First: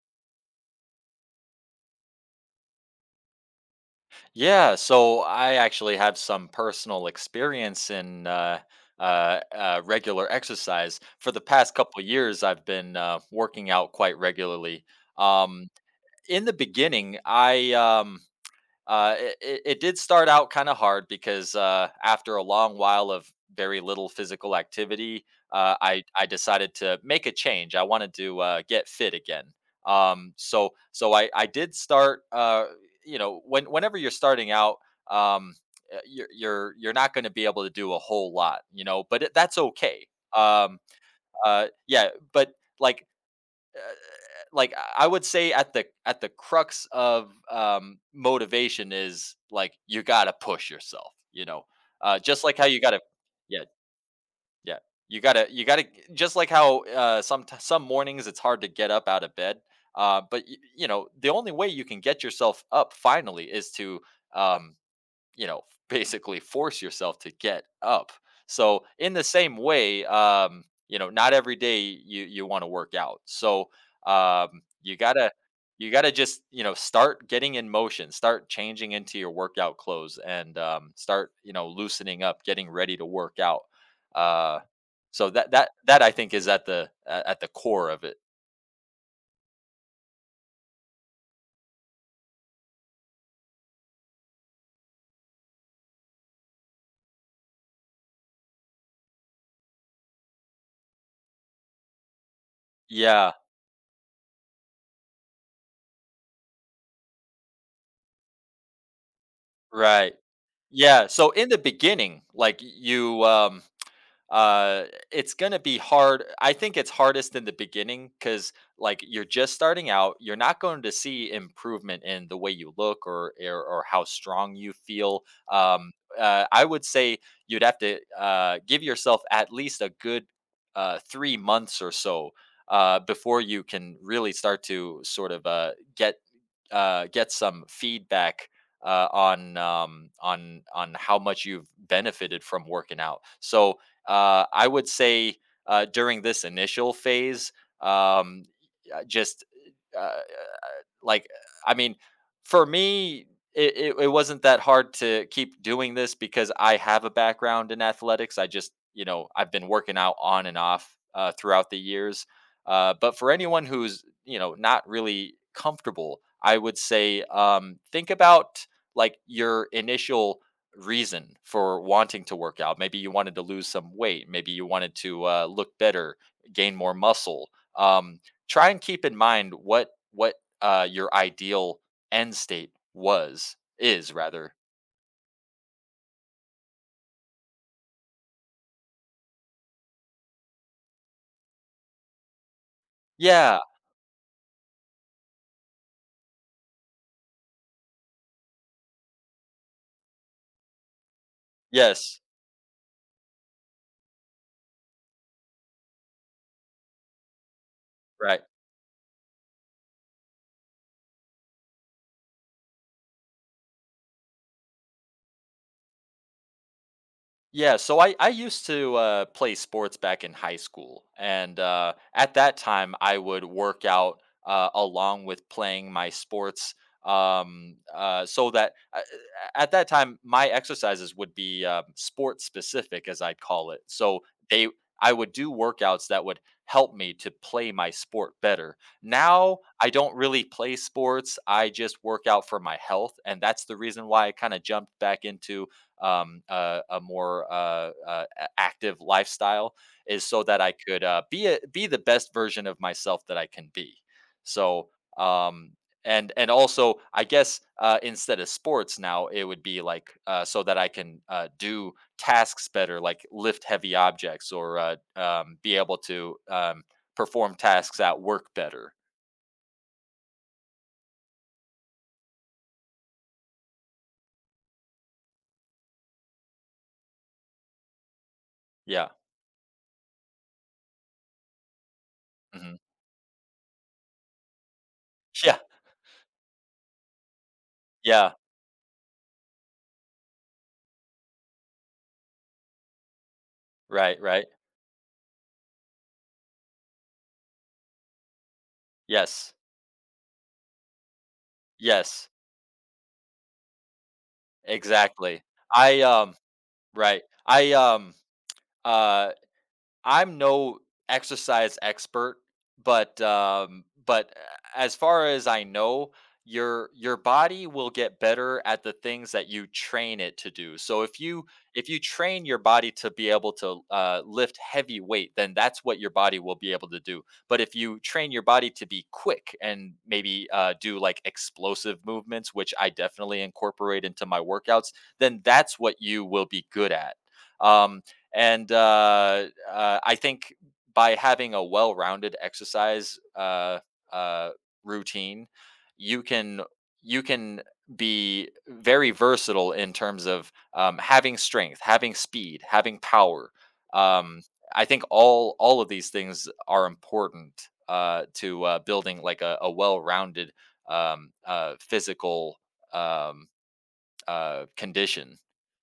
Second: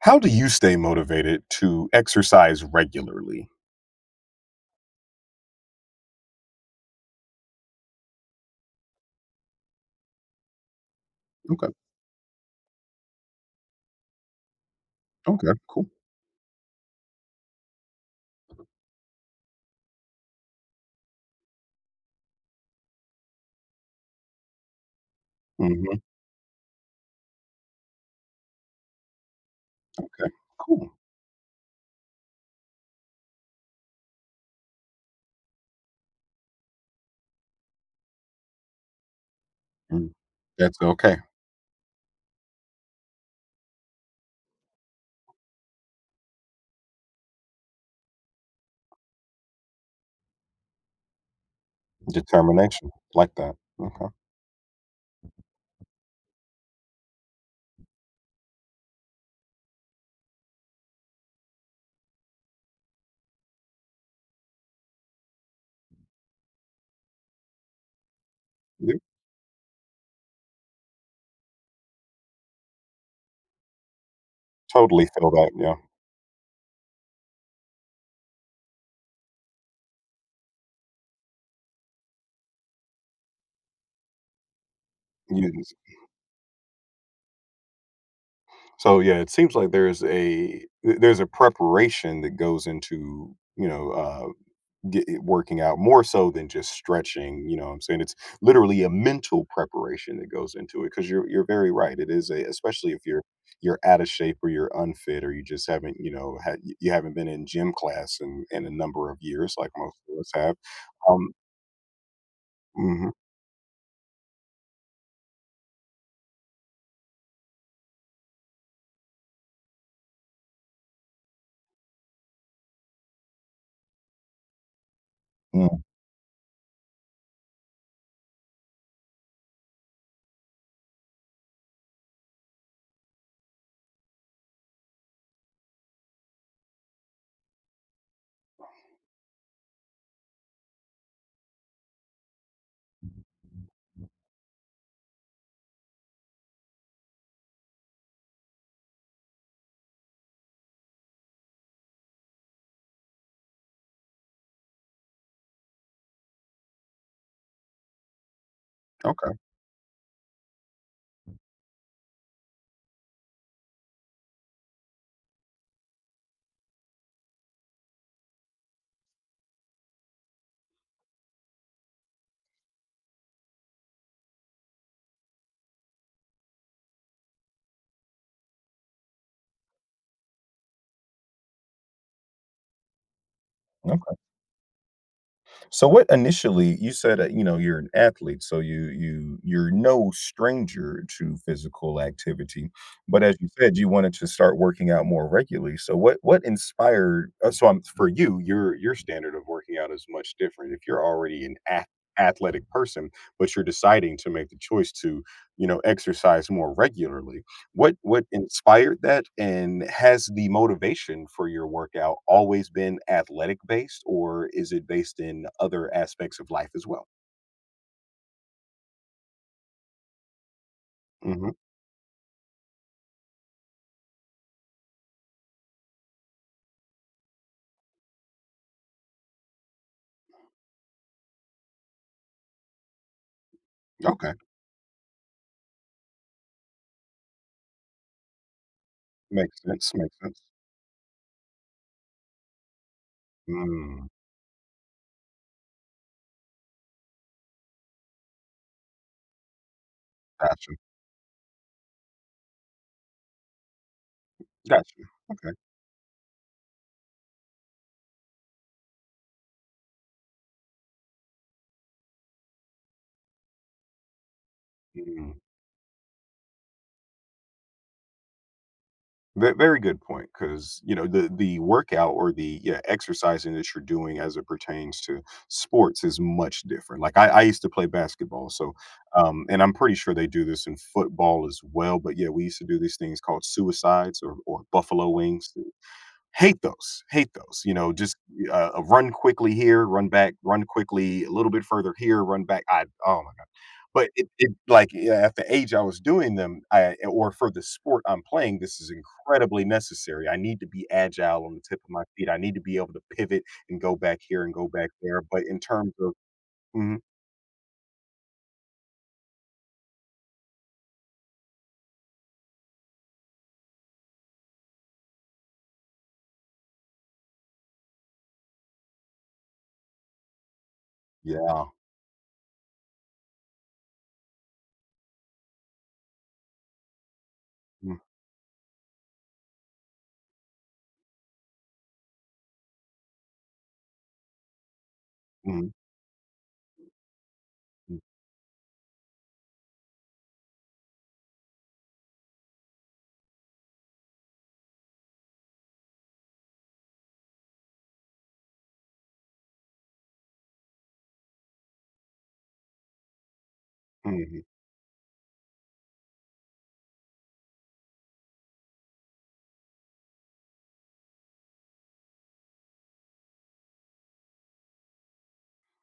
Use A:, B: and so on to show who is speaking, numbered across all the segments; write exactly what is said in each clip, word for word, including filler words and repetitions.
A: How do you stay motivated to exercise regularly?
B: Yeah, so I actually have some personal experience in uh, uh, uh, regular exercise. For the
A: Okay.
B: past couple years, I've been uh, working out quite regularly.
A: Okay.
B: Um,
A: Cool.
B: in the beginning, I um, uh, it, it, it did start out kind of hard because uh, after a long while of very little physical activity, uh,
A: Mhm.
B: I I decided to make a change. I wanted to uh, get fit again.
A: Okay.
B: Um, so
A: Cool.
B: so I I did start. Uh, you know, when whenever you're starting out, um, uh, you're you're you're not going to be able to do a whole lot. You know, but it, that's okay.
A: Mm. That's
B: Um,
A: okay.
B: uh, yeah. but like. Uh, like I would say at the at the crux of um, motivation is like you gotta push yourself. You know, uh, just like how you
A: Determination.
B: gotta,
A: Like that.
B: yeah,
A: Okay.
B: yeah, you gotta you gotta just like how uh, some some mornings it's hard to get up out of bed. Uh, but y- you know, the only way you can get yourself up finally is to um, you know, basically force yourself to get up. So
A: Yeah.
B: in the same way, um, you know, not every day you you want to work out. So um, you
A: Totally feel
B: gotta
A: that. Yeah.
B: you gotta just you know start getting in motion, start changing into your workout clothes, and um, start you know loosening up, getting ready to work out. Uh, so that
A: You-
B: that that I think is at the a- at the core of it.
A: So yeah, it seems like there's a th- there's a preparation that goes into, you know uh, get it working out more so than just stretching, you know what I'm saying. It's literally a mental preparation that goes into it, because you're you're very right. It is a, especially if you're
B: Yeah.
A: you're out of shape, or you're unfit, or you just haven't, you know, had you haven't been in gym class in in a number of years, like most
B: Right.
A: of us have.
B: Yeah. So
A: um
B: in the beginning, like
A: mhm.
B: you, um, uh it's going to be hard. I think it's hardest in the beginning cuz like you're just starting out. You're not going to see improvement in the way you look or or, or how strong you feel.
A: Mm.
B: um uh, I would say you'd have to uh give yourself at least a good uh three months or so uh before you can really start to sort of uh get uh, get some feedback uh, on um, on on how much you've benefited from working out. So uh, I would say uh, during this initial phase, um, uh, just uh, like I mean, for me, it, it, it wasn't that hard to keep doing this because I have a background in athletics. I just, you know,
A: Okay.
B: I've been working out on and off uh, throughout the years. Uh, but for anyone who's, you know, not really comfortable, I would say um, think about like your initial reason for wanting to work out. Maybe you wanted to lose some weight. Maybe you wanted to uh, look better, gain more muscle. Um, Try and keep in mind what what uh, your ideal end state was, is, rather.
A: So what initially, you said that, you know, you're an athlete, so you you you're no stranger to physical activity. But as you
B: Yeah.
A: said, you wanted to start working out more regularly. So what what inspired, uh, so I'm, for you, your your standard of working out is much different. If you're already an ath-
B: Yes.
A: athletic person, but you're deciding to make the choice to, you know, exercise more regularly, what what
B: Right.
A: inspired that, and has the motivation for your workout always been athletic based, or is it based in other aspects of life as well?
B: Yeah, so I I used to uh, play sports back in high school,
A: Mhm,
B: and uh, at that time I would work out uh, along with playing my sports. Um, uh, so that uh, uh, At that time my exercises would be um, sport specific, as I'd call it. So
A: okay.
B: they I would do workouts that would help me to play my sport better. Now
A: Makes sense,
B: I don't
A: makes sense.
B: really play sports; I just work out for my health, and that's the
A: Mm,
B: reason why I kind of jumped back into um, a, a more uh, uh, a- active lifestyle is so that
A: gotcha,
B: I could uh, be a, be the best version of myself that I can be. So
A: gotcha, okay.
B: um, and and also I guess uh, instead of sports now it would be like uh, so that I can uh, do tasks better, like lift heavy objects or uh,
A: Mm.
B: um, be able to um, perform tasks at work better.
A: Ve very good point, because you know, the the workout, or the, yeah, exercising that you're doing, as it pertains to sports is much different. Like, I I used to play basketball, so
B: Yeah.
A: um, and I'm pretty sure they do this in football as well, but yeah, we used to
B: Hmm.
A: do these things called suicides, or or buffalo wings.
B: Yeah.
A: Hate those, hate those. You know, just,
B: Yeah.
A: uh, a run quickly here, run back, run quickly, a little bit further here, run back. I Oh my god. But
B: Right.
A: it
B: Right.
A: it like, yeah, at the age I was doing them, I or for the sport I'm playing, this is
B: Yes.
A: incredibly necessary. I need to be agile on the tip of my feet.
B: Yes.
A: I need to be able to pivot and go back here and go back there. But
B: Exactly.
A: in terms
B: I
A: of
B: um
A: mhm,
B: Right. I, um, uh, I'm no exercise expert, but um, but uh, as far as I know, your your body will get better at the things that you train it to do. So if you
A: yeah.
B: if you train your body to be able to uh, lift heavy weight, then that's what your body will be able to do. But if
A: Mm,
B: you train your body to be quick and maybe uh, do like explosive movements, which I definitely incorporate into my workouts, then
A: mhm,
B: that's what you will be good at.
A: mm,
B: Um, and uh, uh, I think by having a well-rounded exercise uh, uh, routine, you can you can be very versatile in terms of um, having strength, having speed, having power.
A: mhm.
B: Um, I think all all of these things are important uh, to uh, building like a, a well-rounded um, uh, physical um, uh, condition.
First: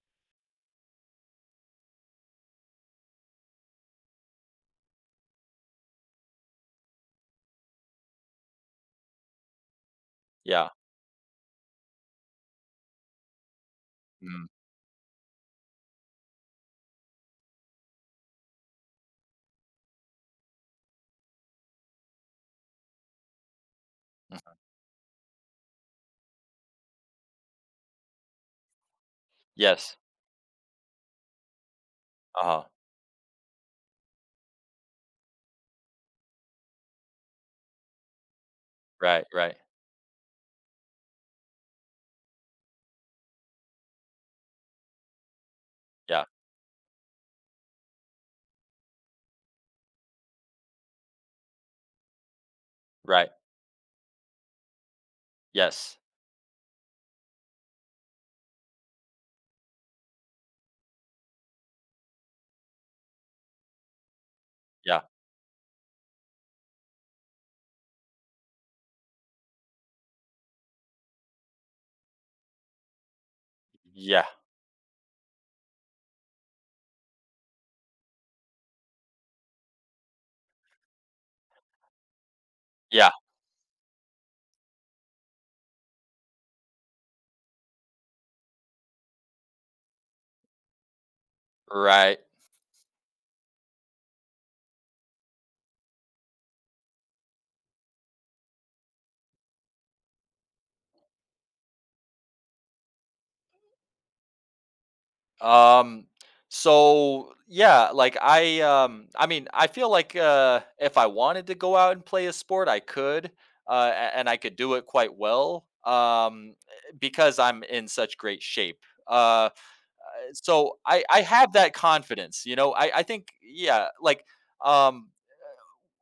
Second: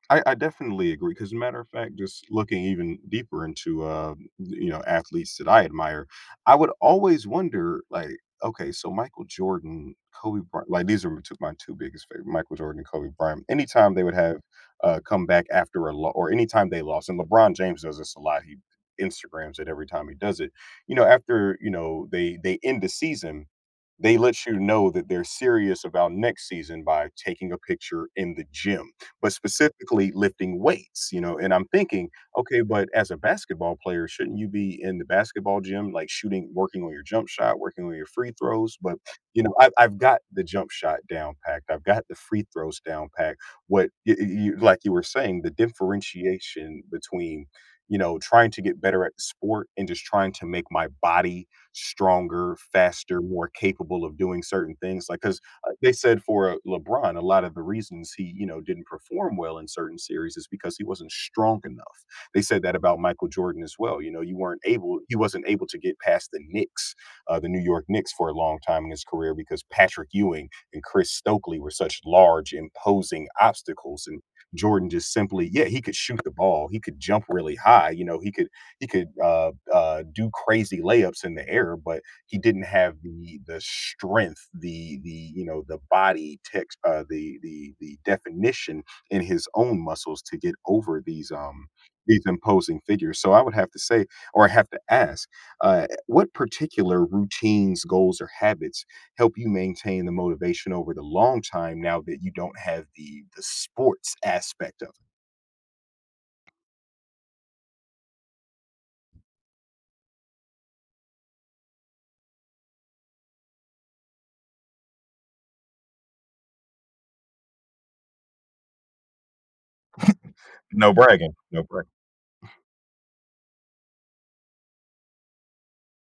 A: I, I definitely agree, because, matter of fact, just looking even deeper into, uh, you know, athletes that I admire, I would always wonder like, okay, so Michael Jordan, Kobe Bryant,
B: Yeah.
A: like these are my two, my two biggest favorite, Michael Jordan and Kobe Bryant. Anytime they would have
B: Mm.
A: uh, come back after a loss, or anytime they lost, and LeBron James does this a lot. He Instagrams it every time he does it. You know, after, you know, they they end the season, they let
B: Mhm.
A: you know that they're serious about next season by taking a picture in the gym, but
B: Yes.
A: specifically lifting weights, you know, and I'm thinking, okay,
B: Uh huh.
A: but as a basketball player, shouldn't you be in the basketball gym, like shooting, working on your jump shot, working on your free throws? But,
B: Right,
A: you know,
B: right.
A: I, I've got the jump shot down packed. I've got the free throws down packed. What y y- you, like you were saying, the
B: Yeah,
A: differentiation between, you know, trying to get better at the sport and just trying to make my body stronger, faster,
B: right.
A: more capable of doing certain things. Like, because they
B: Yes.
A: said for, uh, LeBron, a lot of the reasons he, you know, didn't perform well in certain series is because he wasn't strong enough. They said that about Michael Jordan as well. You know, you weren't able,
B: Yeah.
A: he wasn't able to get past the Knicks, uh, the New York Knicks for a long time in his career, because Patrick Ewing and Chris Stokely were such large, imposing obstacles. And
B: Yeah.
A: Jordan just simply, yeah, he could shoot the ball. He could jump really high. You know, he could he could, uh, uh, do crazy layups in the air, but he didn't have
B: Yeah.
A: the the strength, the the, you know, the body text, uh, the the the definition in his own muscles to get over these, um,
B: Right.
A: these imposing figures. So I would have to say, or I have to ask, uh, what particular routines, goals, or habits help you maintain the motivation over the long time now that you don't have the the sports aspect of it?
B: Um so yeah, like I um I mean, I feel like uh if I wanted to go out and play a sport, I could. Uh a- and I could do it quite well. Um because I'm in such great shape. Uh so
A: No
B: I I
A: bragging,
B: have
A: no
B: that
A: bragging.
B: confidence, you know. I I think yeah, like um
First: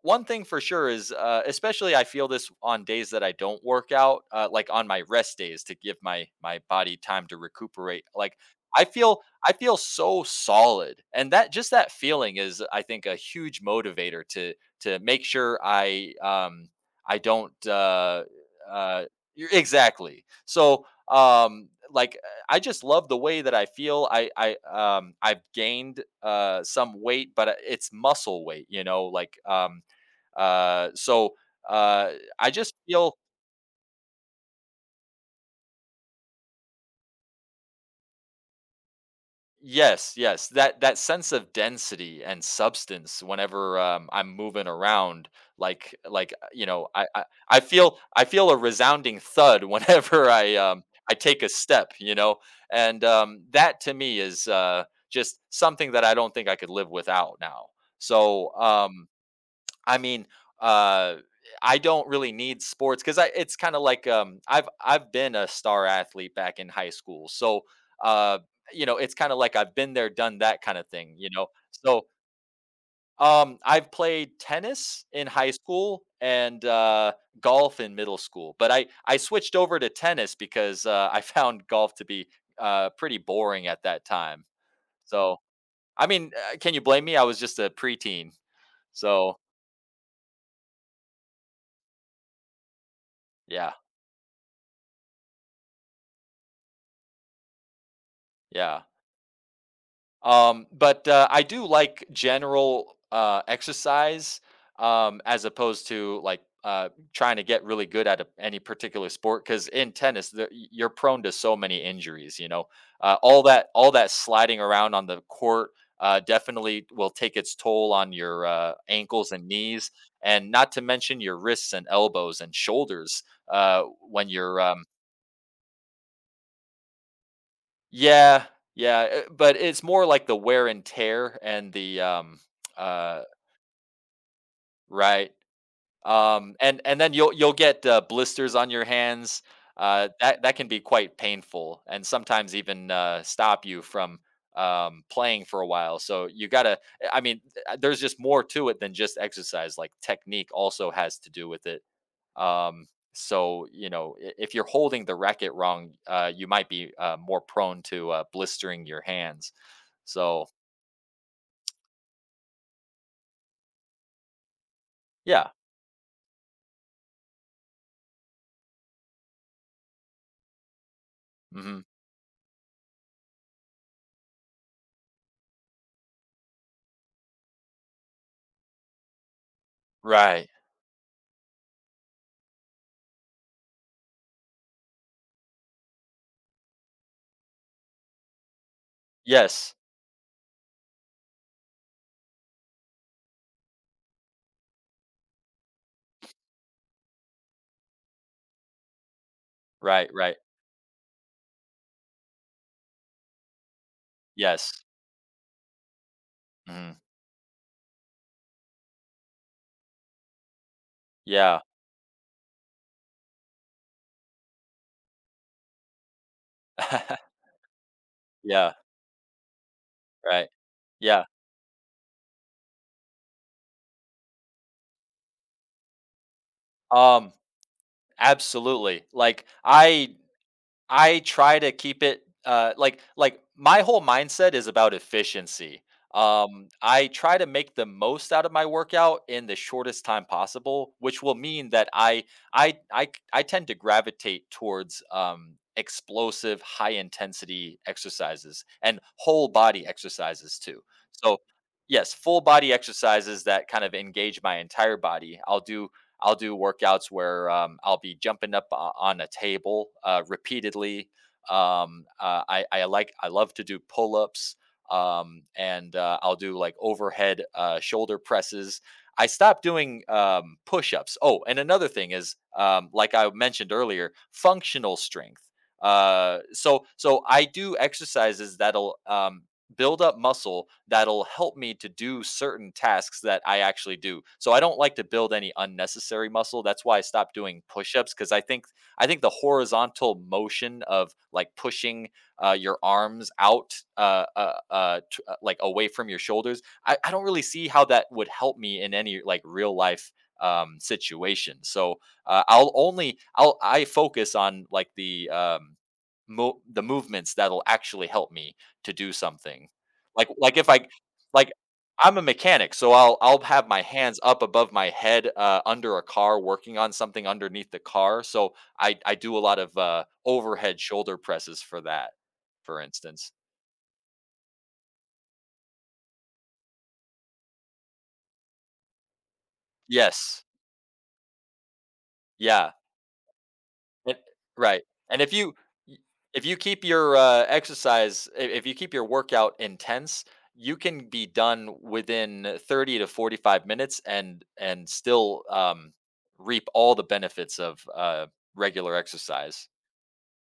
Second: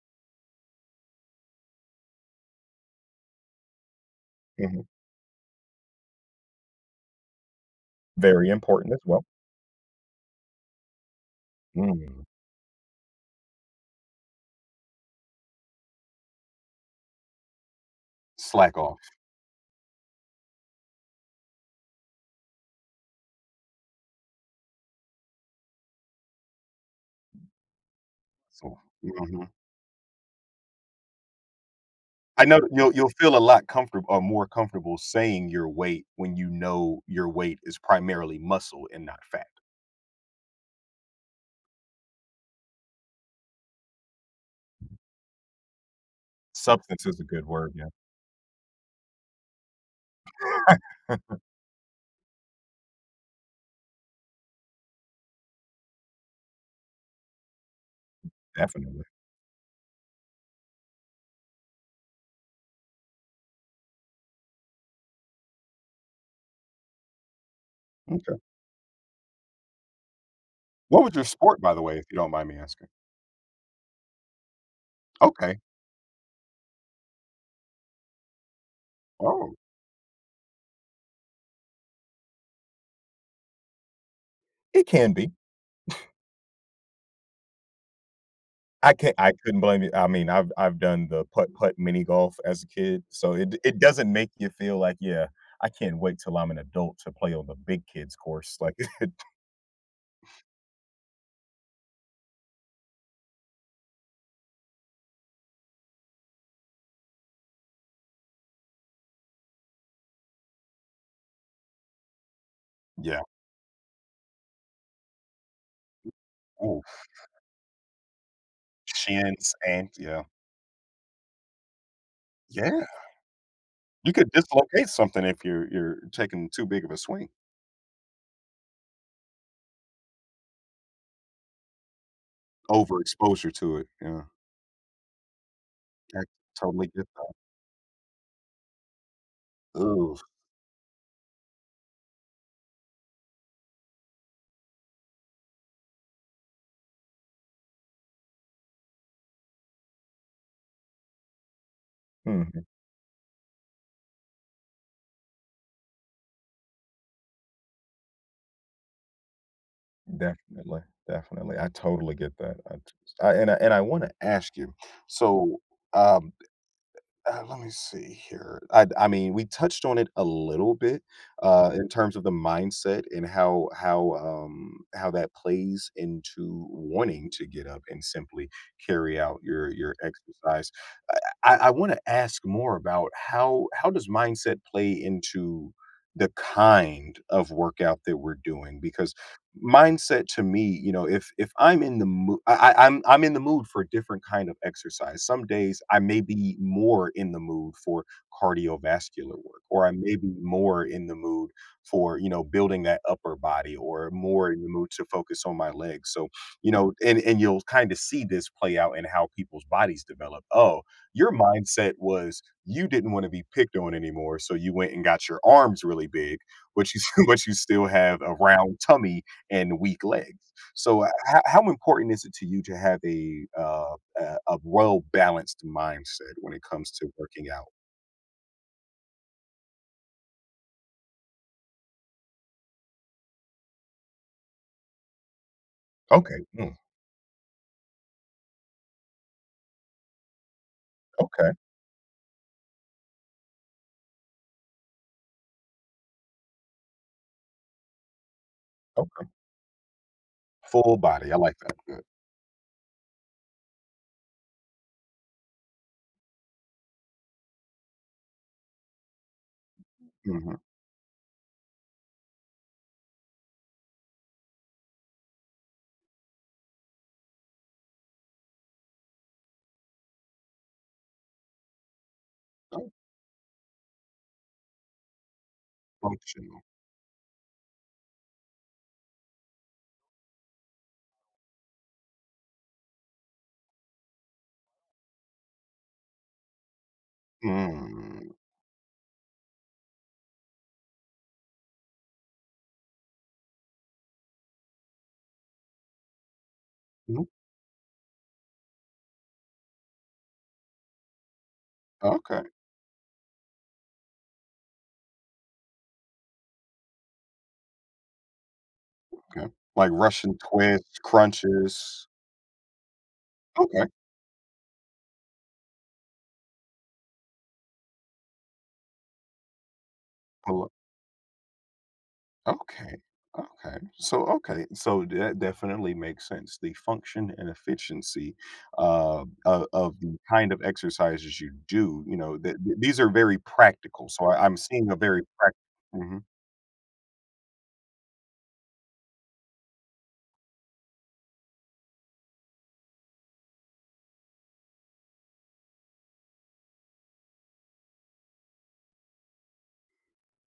B: one thing for sure is uh, especially I feel this on days that I don't work out uh, like
A: Mhm.
B: on my rest days to give my my body time to recuperate. Like,
A: Very
B: i
A: important as
B: feel
A: well.
B: I feel so solid, and that just that
A: Mm,
B: feeling is, I think, a huge motivator to to make sure i um I don't uh
A: slack off.
B: uh you're- exactly. So um like uh, I just love the way that I feel. i i um I've gained uh some weight, but uh, it's muscle weight,
A: So
B: you know, like
A: mhm.
B: um uh, so uh,
A: I
B: I
A: know
B: just
A: you'll you'll
B: feel,
A: feel a lot comfortable, or more comfortable saying your weight, when you know your weight is primarily muscle and not fat.
B: yes, yes, that that sense of density and substance whenever um, I'm moving around, like like uh, you know,
A: Substance
B: I,
A: is a
B: I
A: good
B: I
A: word, yeah.
B: feel I feel a resounding thud whenever I um, I take a step, you know, and um, that to me is uh, just something that I don't think I could live without now. So
A: Definitely.
B: um, I mean, uh, I don't really need sports because I it's kind of like um, I've I've been a star athlete back in high school, so
A: Okay.
B: uh, you know it's kind of like I've been there, done that kind of
A: What was
B: thing,
A: your
B: you know.
A: sport, by the way, if
B: So
A: you don't mind me asking?
B: um, I've played tennis in high
A: Okay.
B: school and uh, golf in middle school, but I I
A: Oh.
B: switched over to tennis because uh, I found golf to be uh, pretty boring at that time.
A: It can be.
B: So I mean, uh, can you blame me? I was just a preteen,
A: I can't, I
B: so
A: couldn't blame you. I mean, I've I've done the putt-putt mini golf as a kid, so it
B: yeah,
A: it doesn't make you feel like, "Yeah, I can't wait till I'm an adult to play on the big kids course," like
B: yeah. Um, but, uh, I do like general, uh, exercise, um, as opposed to like, uh, trying to get really good at a, any particular sport. Cause in tennis, the, y- you're prone to so many injuries, you know, uh,
A: Yeah.
B: all that, all that sliding around on the court, uh,
A: Ooh.
B: definitely will take its toll on your, uh, ankles and
A: Shins, and
B: knees,
A: yeah.
B: and not to mention your wrists and elbows and
A: Yeah.
B: shoulders, uh,
A: You
B: when
A: could
B: you're, um,
A: dislocate something if you're you're taking too big of a swing.
B: yeah, yeah, uh, but it's more like the wear and tear, and the, um, uh
A: Overexposure to it, yeah.
B: right,
A: I
B: um, and
A: totally
B: and
A: get
B: then you'll you'll get, uh, blisters on your hands,
A: that.
B: uh,
A: Ooh.
B: that that can be quite painful and sometimes even, uh, stop you from, um, playing for a while, so you gotta eh, I mean, uh, there's just more to it than just exercise, like, technique also has to do with it,
A: Mhm.
B: um, so, you know, I if you're holding the racket wrong, uh, you might be, uh, more prone to, uh, blistering your hands. So,
A: Definitely, definitely. I totally get that. I t I and I and I wanna ask you,
B: yeah.
A: so, um Uh, let me see here. I I mean, we touched on it a little bit, uh,
B: Mhm.
A: in terms of the mindset and how how um, how that plays into wanting to get up and simply carry out your your
B: Right.
A: exercise. I, I want to ask more about how how does mindset play into the kind of workout that we're doing, because
B: Yes.
A: mindset to me, you know, if if I'm in the mood, I, I, I'm I'm in the mood for a different kind of exercise. Some days I may be more in the mood for cardiovascular work, or I
B: Right,
A: may be
B: right.
A: more in the mood for, you know, building that upper body, or more in the
B: Yes.
A: mood to focus on my legs. So you know,
B: Mhm.
A: and and you'll kind of see this play out in how people's bodies develop. Oh, your
B: Yeah.
A: mindset was you didn't want to be picked on anymore, so you went and got your arms really big, but you but you still have a
B: Yeah.
A: round tummy and weak legs.
B: Right.
A: So, h
B: Yeah.
A: how how important is it to you to have a, uh, a a well-balanced mindset when it comes to
B: Um,
A: working out?
B: Absolutely. Like, I I try to keep it, uh, like like, my whole mindset is about efficiency.
A: Okay,
B: Um,
A: mm,
B: I try to make the most out of my workout in the shortest time possible, which will
A: okay,
B: mean that I I I I tend to gravitate towards, um, explosive, high-intensity exercises and
A: okay.
B: whole body exercises too.
A: Full body, I
B: So,
A: like that, good,
B: yes, full body exercises that kind of engage my entire body. I'll do I'll do workouts where um, I'll be jumping up o- on a table uh,
A: mhm,
B: repeatedly. Um, uh, I, I like I love to do pull ups, um, and uh, I'll do like overhead uh, shoulder presses. I stopped doing um, push ups. Oh, and another thing is, um,
A: oh,
B: like I mentioned earlier, functional strength. Uh,
A: functional,
B: so so I do exercises that'll um, build up muscle that'll help me to do certain tasks that I actually do. So I don't like to build any unnecessary muscle. That's why I stopped doing push-ups
A: mm,
B: because I think I think the horizontal motion of like pushing uh, your arms out uh, uh, uh, t- uh, like away from your shoulders. I, I don't
A: mm,
B: really see how that would help me in any like real life um, situation. So
A: okay,
B: uh, I'll only I'll I focus on like the um, mo- the movements that'll actually help me to do
A: okay.
B: something.
A: Like
B: Like
A: Russian
B: like if I
A: twists,
B: like
A: crunches,
B: I'm a mechanic, so I'll I'll have my
A: okay,
B: hands up above my head uh, under a car working on something underneath the car. So I I do a lot of uh, overhead shoulder presses for that, for
A: okay.
B: instance.
A: Okay. So okay. So that definitely makes sense. The function and efficiency, uh, of, of the
B: Yes.
A: kind of exercises you do, you know, th-
B: Yeah.
A: th- these are very practical.
B: And
A: So I, I'm
B: right,
A: seeing a
B: and
A: very
B: if you y
A: practical.
B: if you keep your, uh, exercise I if you keep your workout intense, you can be done within thirty to forty-five minutes, and and still, um, reap all the benefits of, uh, regular exercise.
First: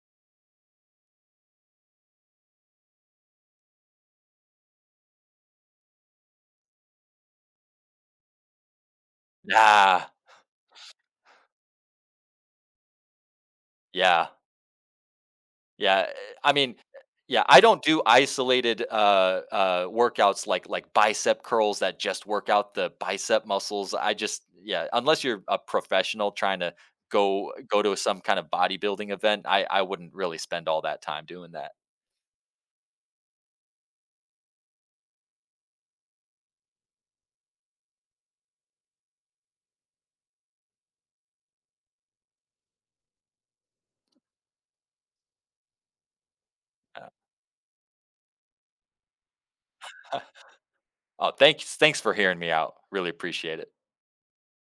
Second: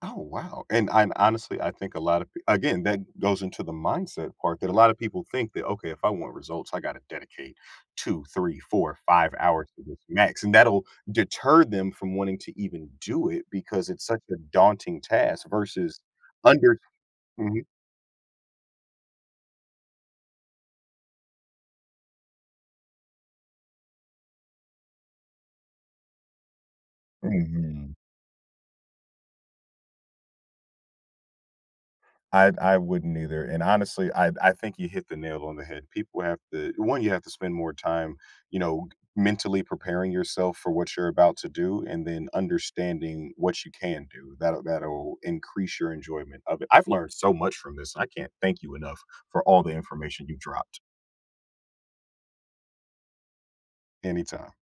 A: Oh, wow, and I honestly, I think a lot of p again, that goes into the mindset part, that a lot of people think that, "Okay, if I want results, I gotta dedicate two, three, four, five hours to this
B: Yeah,
A: max," and that'll deter them from wanting to even do it, because it's such
B: yeah.
A: a daunting task versus
B: Yeah, I mean,
A: under
B: yeah, I
A: Mhm.
B: don't do isolated, uh uh, workouts like like bicep curls that just work out the bicep muscles. I just yeah, unless you're a professional trying to go go
A: Mhm.
B: to some kind of bodybuilding event, I I wouldn't really spend all that time doing that.
A: I I wouldn't either, and honestly, I I think you hit the nail on the head. People have to, one, you have to spend more time, you know, mentally preparing yourself for what you're about to do, and then understanding what you can do. That that'll increase your enjoyment of it. I've
B: Uh,
A: learned so much from this. I can't thank you enough for all the information you dropped.
B: oh, thanks thanks for hearing me out. Really appreciate it.
A: Anytime.